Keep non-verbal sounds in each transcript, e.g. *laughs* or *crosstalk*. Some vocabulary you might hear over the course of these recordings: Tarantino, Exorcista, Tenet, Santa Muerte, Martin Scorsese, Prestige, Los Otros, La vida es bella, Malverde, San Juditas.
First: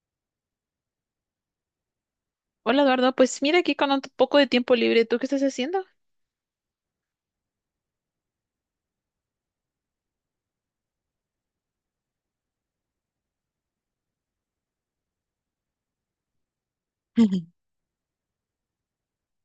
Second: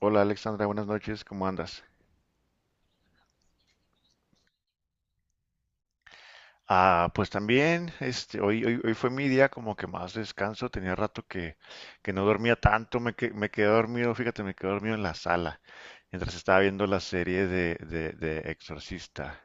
Hola Alexandra, buenas noches, ¿cómo andas? Hola Eduardo, pues mira aquí con un poco de tiempo libre, ¿tú qué estás haciendo? Ah, pues también, hoy fue mi día como que más descanso, tenía rato que no dormía tanto, me quedé dormido, fíjate, me quedé dormido en la sala, mientras estaba viendo la *laughs* serie de Exorcista.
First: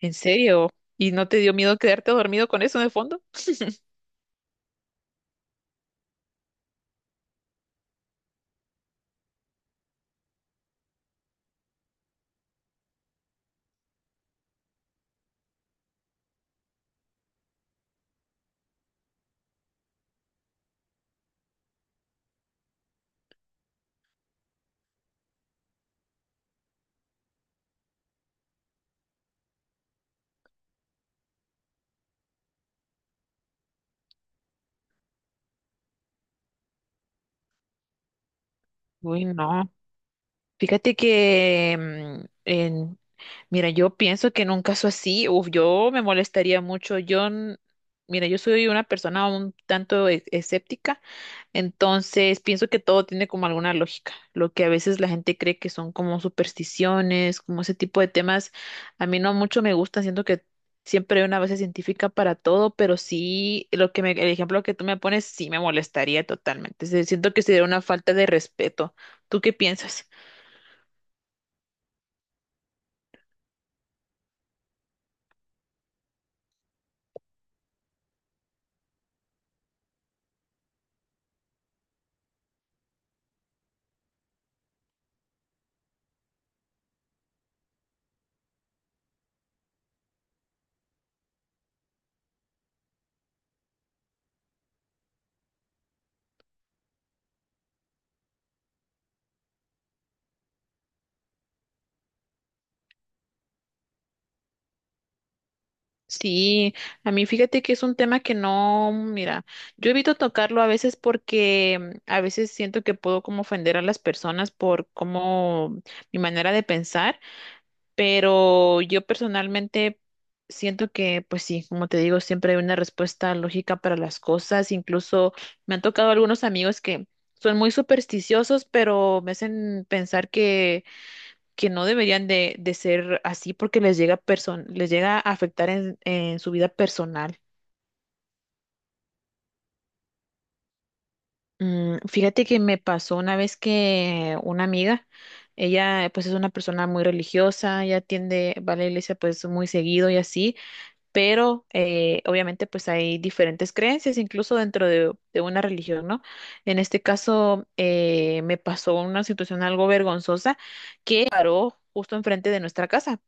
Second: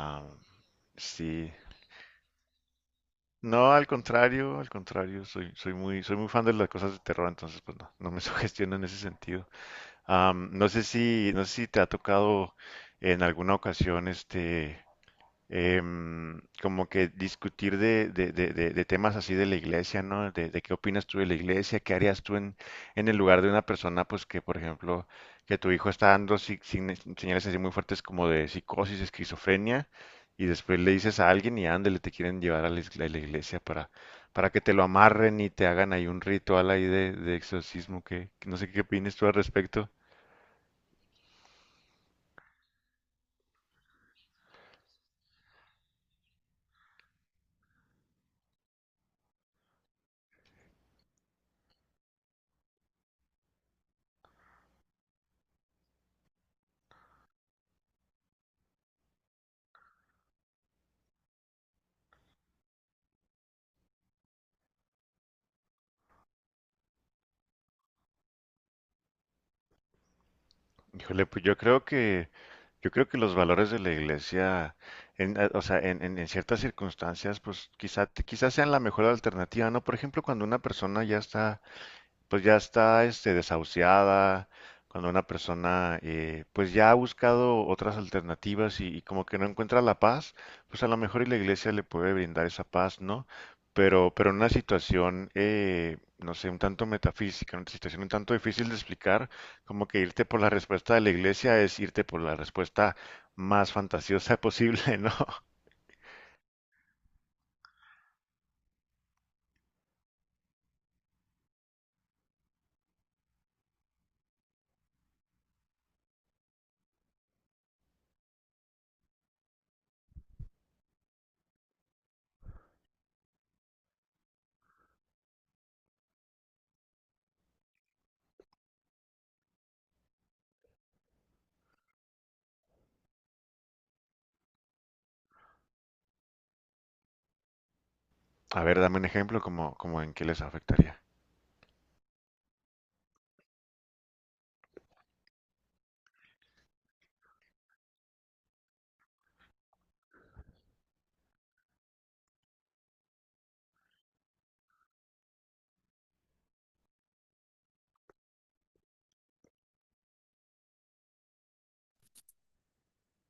¿En serio? ¿Y no te sí, dio miedo quedarte dormido con eso de fondo? no, al contrario, soy muy fan de las cosas de terror, entonces pues no, no me *laughs* sugestiono en ese sentido. Ah, no sé si te ha tocado en alguna ocasión como que discutir de temas así de la iglesia, ¿no? De qué opinas tú de la iglesia, qué harías tú en el lugar de una persona, pues que, por ejemplo, que tu hijo está dando señales así muy fuertes como de psicosis, esquizofrenia, y después le dices a alguien y ándale, te quieren llevar a a la iglesia para que te lo amarren y te hagan ahí un ritual ahí de exorcismo, que no sé qué opinas Uy, tú al no. respecto. Fíjate que, mm, en- Mira, yo pienso que en un caso así, uf, yo me molestaría mucho. Mira, yo soy una persona un tanto escéptica, entonces pienso que todo tiene como alguna lógica. Lo que a veces la gente cree que son como supersticiones, como ese tipo de temas, a mí no mucho me gustan. Siento que siempre hay una base científica para todo, pero sí, lo que me, el ejemplo que tú me pones sí me molestaría totalmente. Siento que sería una falta de respeto. ¿Tú qué piensas? Híjole, pues yo creo que... Yo creo que los valores de la iglesia, o sea, en ciertas circunstancias, pues quizás sean la mejor alternativa, ¿no? Por ejemplo, cuando una persona ya está pues ya está desahuciada, cuando una persona pues ya ha buscado otras alternativas y como que no encuentra la paz, pues a lo mejor y la iglesia le puede brindar esa paz, ¿no? Pero en una situación, no sé, un tanto metafísica, una situación un tanto difícil de explicar, como que irte por la respuesta de la iglesia es irte por la respuesta más fantasiosa posible, *laughs* ¿no? Sí, a mí fíjate que es un tema que no, mira, yo evito tocarlo a veces porque a veces siento que puedo como ofender a las personas por como mi manera de pensar. Pero yo personalmente siento que, pues sí, como te digo, siempre hay una respuesta lógica para las cosas. Incluso me han tocado algunos amigos que son muy supersticiosos, pero me hacen pensar que no deberían de ser así porque les llega, les llega a afectar en su vida personal. A ver, dame un ejemplo, como, como en qué les afectaría. Fíjate que me pasó una vez que una amiga, ella pues es una persona muy religiosa, ella tiende, va a la iglesia pues muy seguido y así. Pero obviamente pues hay diferentes creencias, incluso dentro de una religión, ¿no? En este caso me pasó una situación algo vergonzosa que paró justo enfrente de nuestra casa.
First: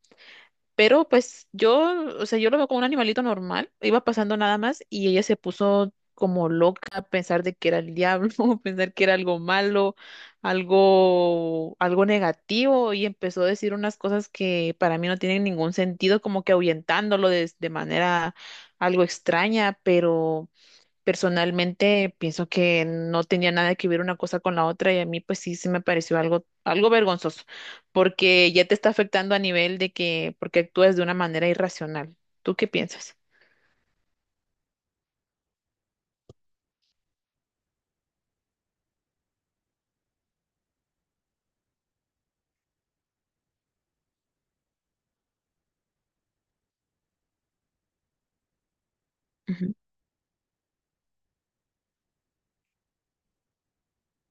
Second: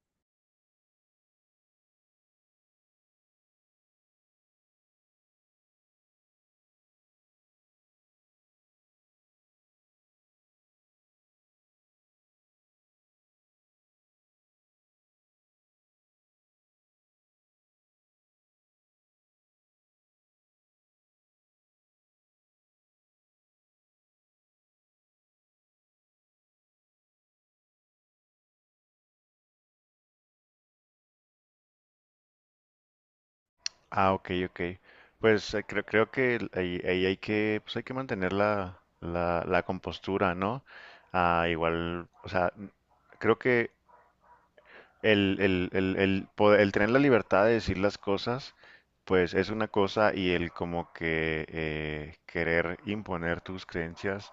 Pero pues yo, o sea, yo lo veo como un animalito normal, iba pasando nada más y ella se puso como loca a pensar de que era el diablo, *laughs* pensar que era algo malo, algo, algo negativo y empezó a decir unas cosas que para mí no tienen ningún sentido, como que ahuyentándolo de manera algo extraña, pero... Personalmente pienso que no tenía nada que ver una cosa con la otra y a mí pues sí se me pareció algo, algo vergonzoso, porque ya te está afectando a nivel de que, porque actúas de una manera irracional. ¿Tú qué piensas? Ah, ok, ok. Pues creo que ahí hay que, pues hay que mantener la compostura, ¿no? Ah, igual, o sea, creo que el tener la libertad de decir las cosas, pues es una Ujú, cosa y el como que querer imponer tus creencias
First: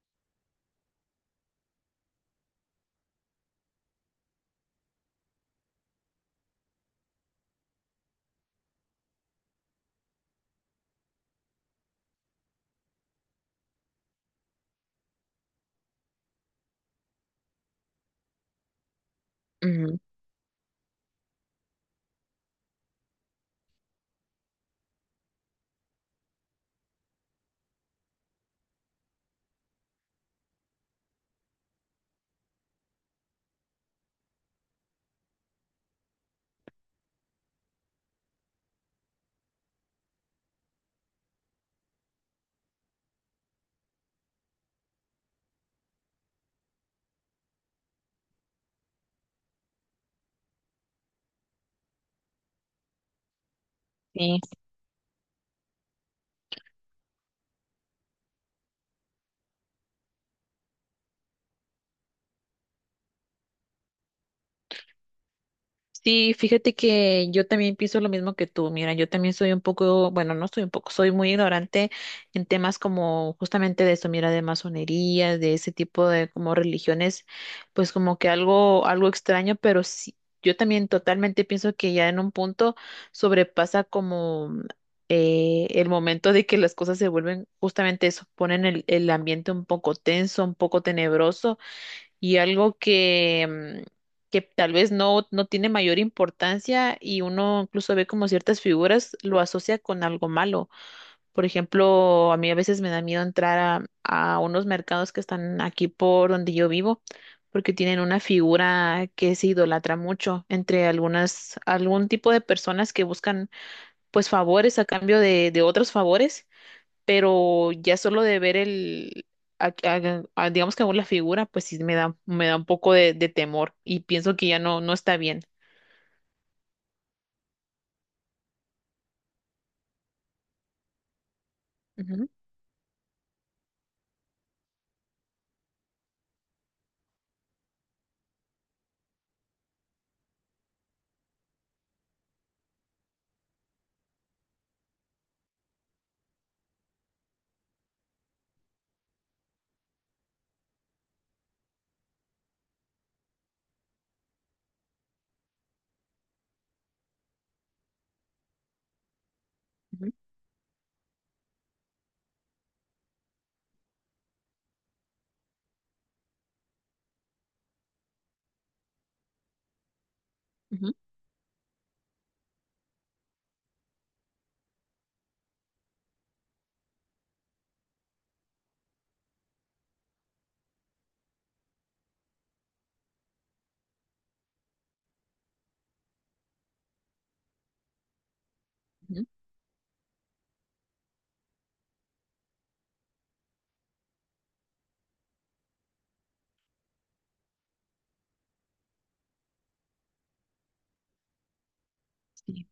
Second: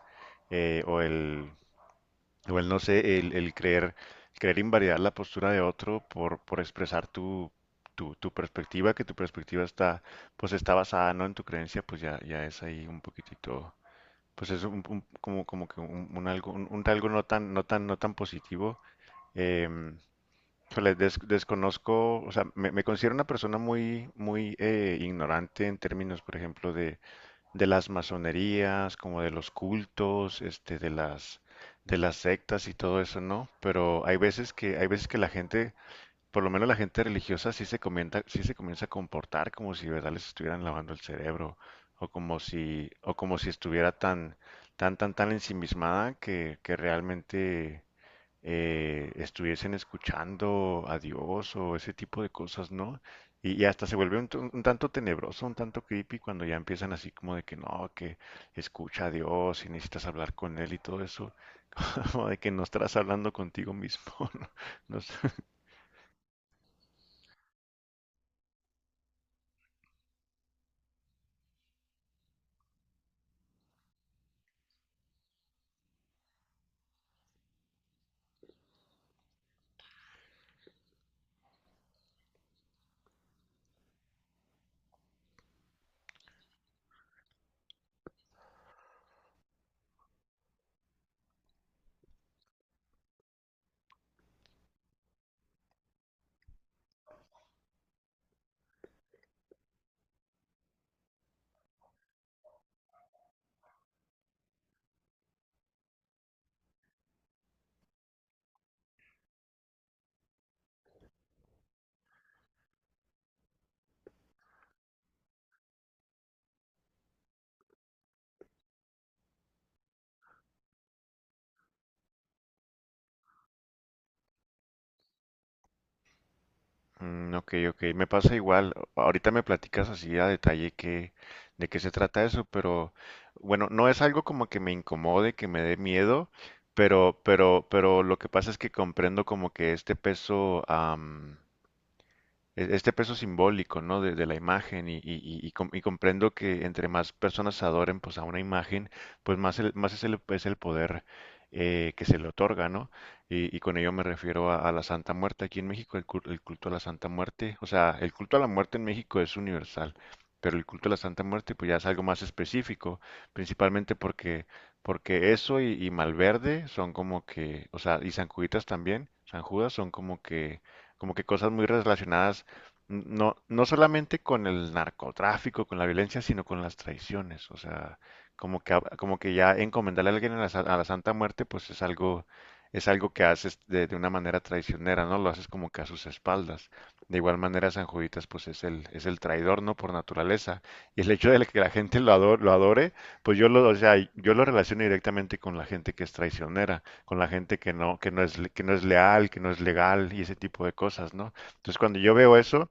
eh, o el, igual no sé, el creer, creer invalidar la postura de otro por expresar tu perspectiva, que tu perspectiva está, pues está basada no en tu creencia, pues ya es ahí un poquitito, pues es como, como que un algo no tan positivo. Em, ujú. híjole, desconozco, o sea, me considero una persona muy ignorante en términos, por ejemplo, de las masonerías, como de los cultos, de de las sectas y todo eso, ¿no? Pero hay veces hay veces que la gente, por lo menos la gente religiosa, sí se comienza a comportar como si de verdad les estuvieran lavando el cerebro, o como si estuviera tan ensimismada que realmente estuviesen escuchando a Dios o ese tipo de cosas, ¿no? Y hasta se vuelve un tanto tenebroso, un tanto creepy cuando ya empiezan así como de que no, que escucha a Dios y necesitas hablar con Él y todo eso, *laughs* como de que no estarás hablando contigo mismo, *laughs* ¿no? No sé. Sí, fíjate que yo también pienso lo mismo que tú. Mira, yo también soy un poco, bueno, no soy un poco, soy muy ignorante en temas como justamente de eso, mira, de masonería, de ese tipo de como religiones, pues como que algo, algo extraño, pero sí, yo también totalmente pienso que ya en un punto sobrepasa como el momento de que las cosas se vuelven justamente eso, ponen el ambiente un poco tenso, un poco tenebroso y algo que, mm, que tal vez no, no tiene mayor importancia y uno incluso ve como ciertas figuras lo asocia con algo malo. Por ejemplo, a mí a veces me da miedo entrar a unos mercados que están aquí por donde yo vivo, porque tienen una figura que se idolatra mucho entre algunas, algún tipo de personas que buscan pues favores a cambio de otros favores, pero ya solo de ver el, digamos que aún la figura, pues sí me da un poco de temor y pienso que ya no, no está bien. Mm, ok, ok, me pasa igual. Ahorita me platicas así a detalle de qué se trata Ujú, eso, pero bueno, no es algo como que me incomode, que me dé miedo, pero lo que pasa es que comprendo como que este este peso simbólico, ¿no? De la imagen y comprendo que entre más personas adoren pues a una imagen, pues más es es el poder que se le otorga, ¿no? Y con ello me refiero a la Santa Muerte aquí en México, el culto a la Santa Muerte, o sea, el culto a la muerte en México es universal, ujú, pero el culto a la Santa Muerte pues ya es algo más específico, principalmente porque y Malverde son como que, o sea, y San Juditas también, San Judas son ujú, como que cosas muy relacionadas no solamente con el narcotráfico, con la violencia, sino con las traiciones. O sea, como como que ya encomendarle a alguien a a la Santa Muerte, pues es es algo que haces de una manera traicionera, ¿no? Lo haces como que a sus espaldas. De igual manera, San Juditas, pues es es el ujú. traidor, ¿no? Por naturaleza. Y el hecho de que la gente lo adore, pues o sea, yo lo relaciono directamente con la gente que es traicionera, con la gente que no, que no es leal, que no es legal y ese tipo de cosas, ¿no? Entonces, cuando yo veo Sí, eso,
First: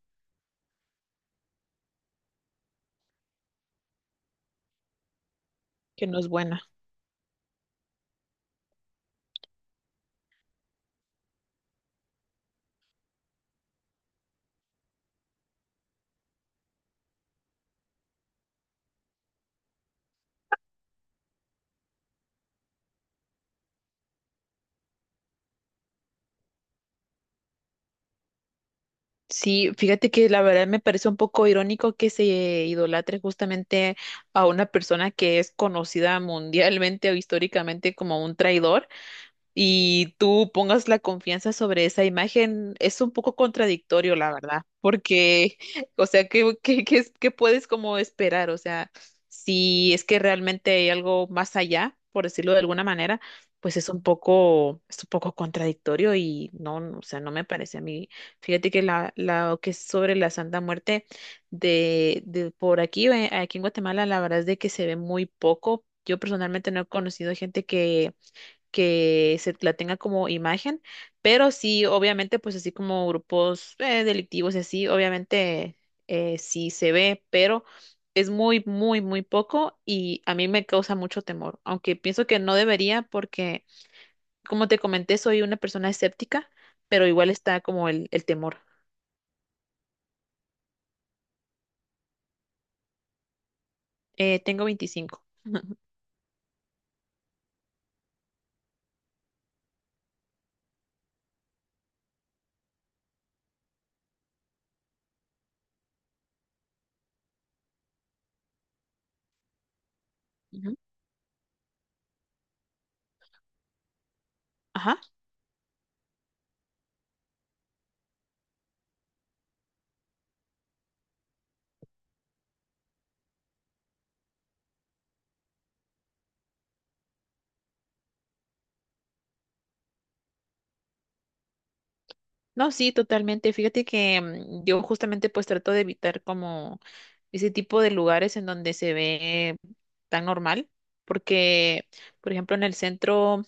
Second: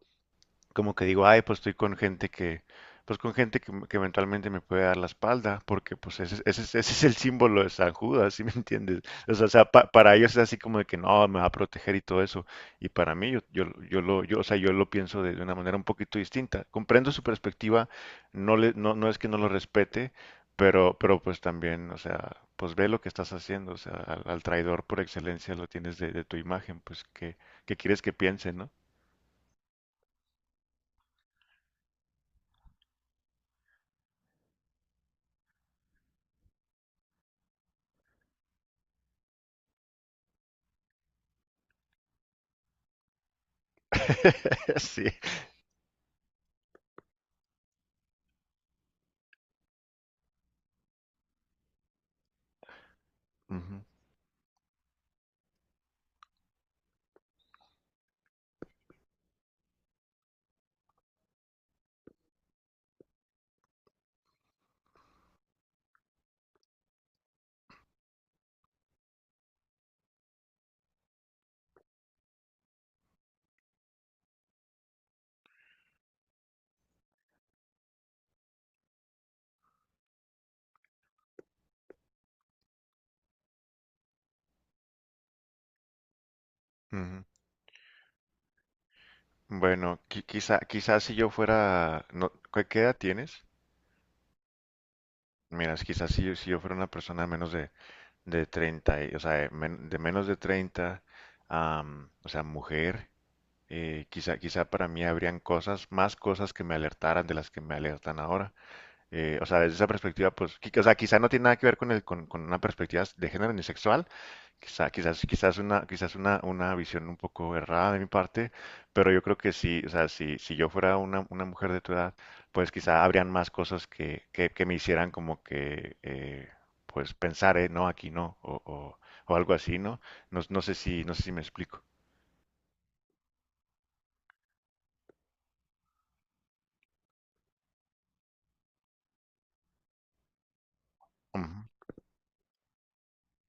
como que digo, ay, pues estoy con gente pues con gente que eventualmente me puede dar la espalda, porque que pues no es buena. Ese es el símbolo de San Judas, ¿sí me entiendes? O sea, para ellos es así como de que no, me va a proteger y todo eso, y para mí o sea, yo lo pienso de una manera un poquito distinta. Comprendo su perspectiva, no es que no lo respete, pero pues también, o sea, pues ve lo que estás haciendo, o sea, al traidor por excelencia lo tienes de tu imagen, pues que quieres que piense, ¿no? Sí, fíjate que la verdad me parece un poco irónico que se idolatre justamente a una persona que es conocida mundialmente o históricamente como un traidor y tú pongas la confianza sobre esa imagen, es un poco contradictorio, la *laughs* verdad, Sí. porque, *laughs* o sea, ¿qué, qué, qué qué puedes como esperar? O sea, si es que realmente hay algo más allá, por decirlo de alguna manera, pues Ujú, es un poco contradictorio y no, no, o sea, no me parece a mí. Fíjate que que es sobre la Santa Muerte de por aquí, aquí en Guatemala, la verdad es de que se ve muy poco. Yo personalmente no he conocido gente que se la tenga como imagen, pero sí, obviamente, pues así como grupos delictivos y así, obviamente sí se ve, pero es muy, muy, muy poco y a mí me causa mucho temor, aunque pienso que no debería porque, como te comenté, soy una persona escéptica, pero ujú. igual está como el temor. Bueno, quizás si yo fuera, no, ¿qué qué edad tienes? Tengo 25. Miras, quizás si, si yo fuera una persona menos de 30, o sea, de menos de 30, am, o sea, mujer, quizá para mí habrían cosas, más cosas que me alertaran de las que me alertan ahora. O sea, desde esa perspectiva, pues, Ujú. O sea, quizá no tiene nada que ver con el, con una perspectiva de género ni sexual, Quizá- Ajá. quizás, quizás una, quizás una, una visión un poco errada de mi parte, pero yo creo que sí, o sea, si yo fuera una mujer de tu edad, pues quizá habrían más cosas que me hicieran como que, pues pensar, no, aquí no, o algo así, ¿no? No, no sé si me explico. No, sí, totalmente. Fíjate que yo justamente pues trato de evitar como ese tipo de lugares en donde se ve tan normal, Ujú. porque por ejemplo en el centro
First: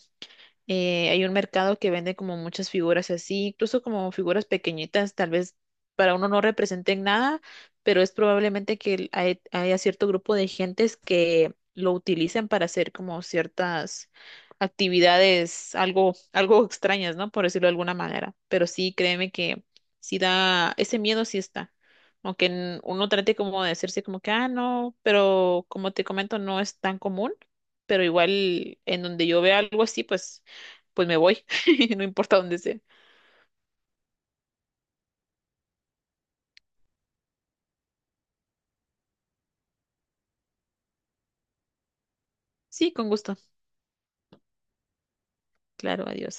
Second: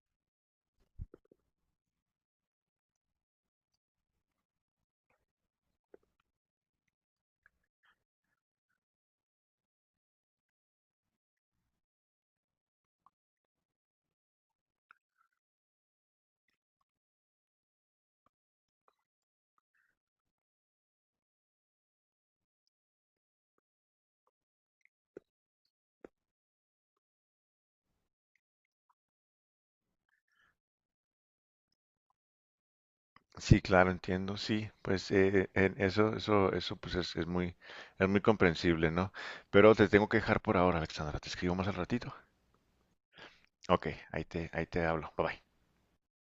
hay un mercado que vende como muchas figuras así, incluso como figuras pequeñitas, tal vez para uno no representen nada, pero es probablemente que haya cierto grupo de gentes que lo utilizan para hacer como ciertas actividades algo, algo extrañas, ¿no? Por decirlo de alguna manera. Pero sí, créeme que sí da, ese miedo sí está. Aunque uno trate como de hacerse como que, ah, no, pero como te comento, no es tan común, pero igual en donde yo vea algo así, pues me voy, *laughs* no importa dónde sea. Sí, claro, entiendo, sí, pues en eso, pues es, es muy comprensible, ¿no? Pero te tengo que dejar por ahora, Alexandra, te escribo más al ratito. Sí, con gusto. Ok, ahí te hablo, bye bye. Claro, adiós.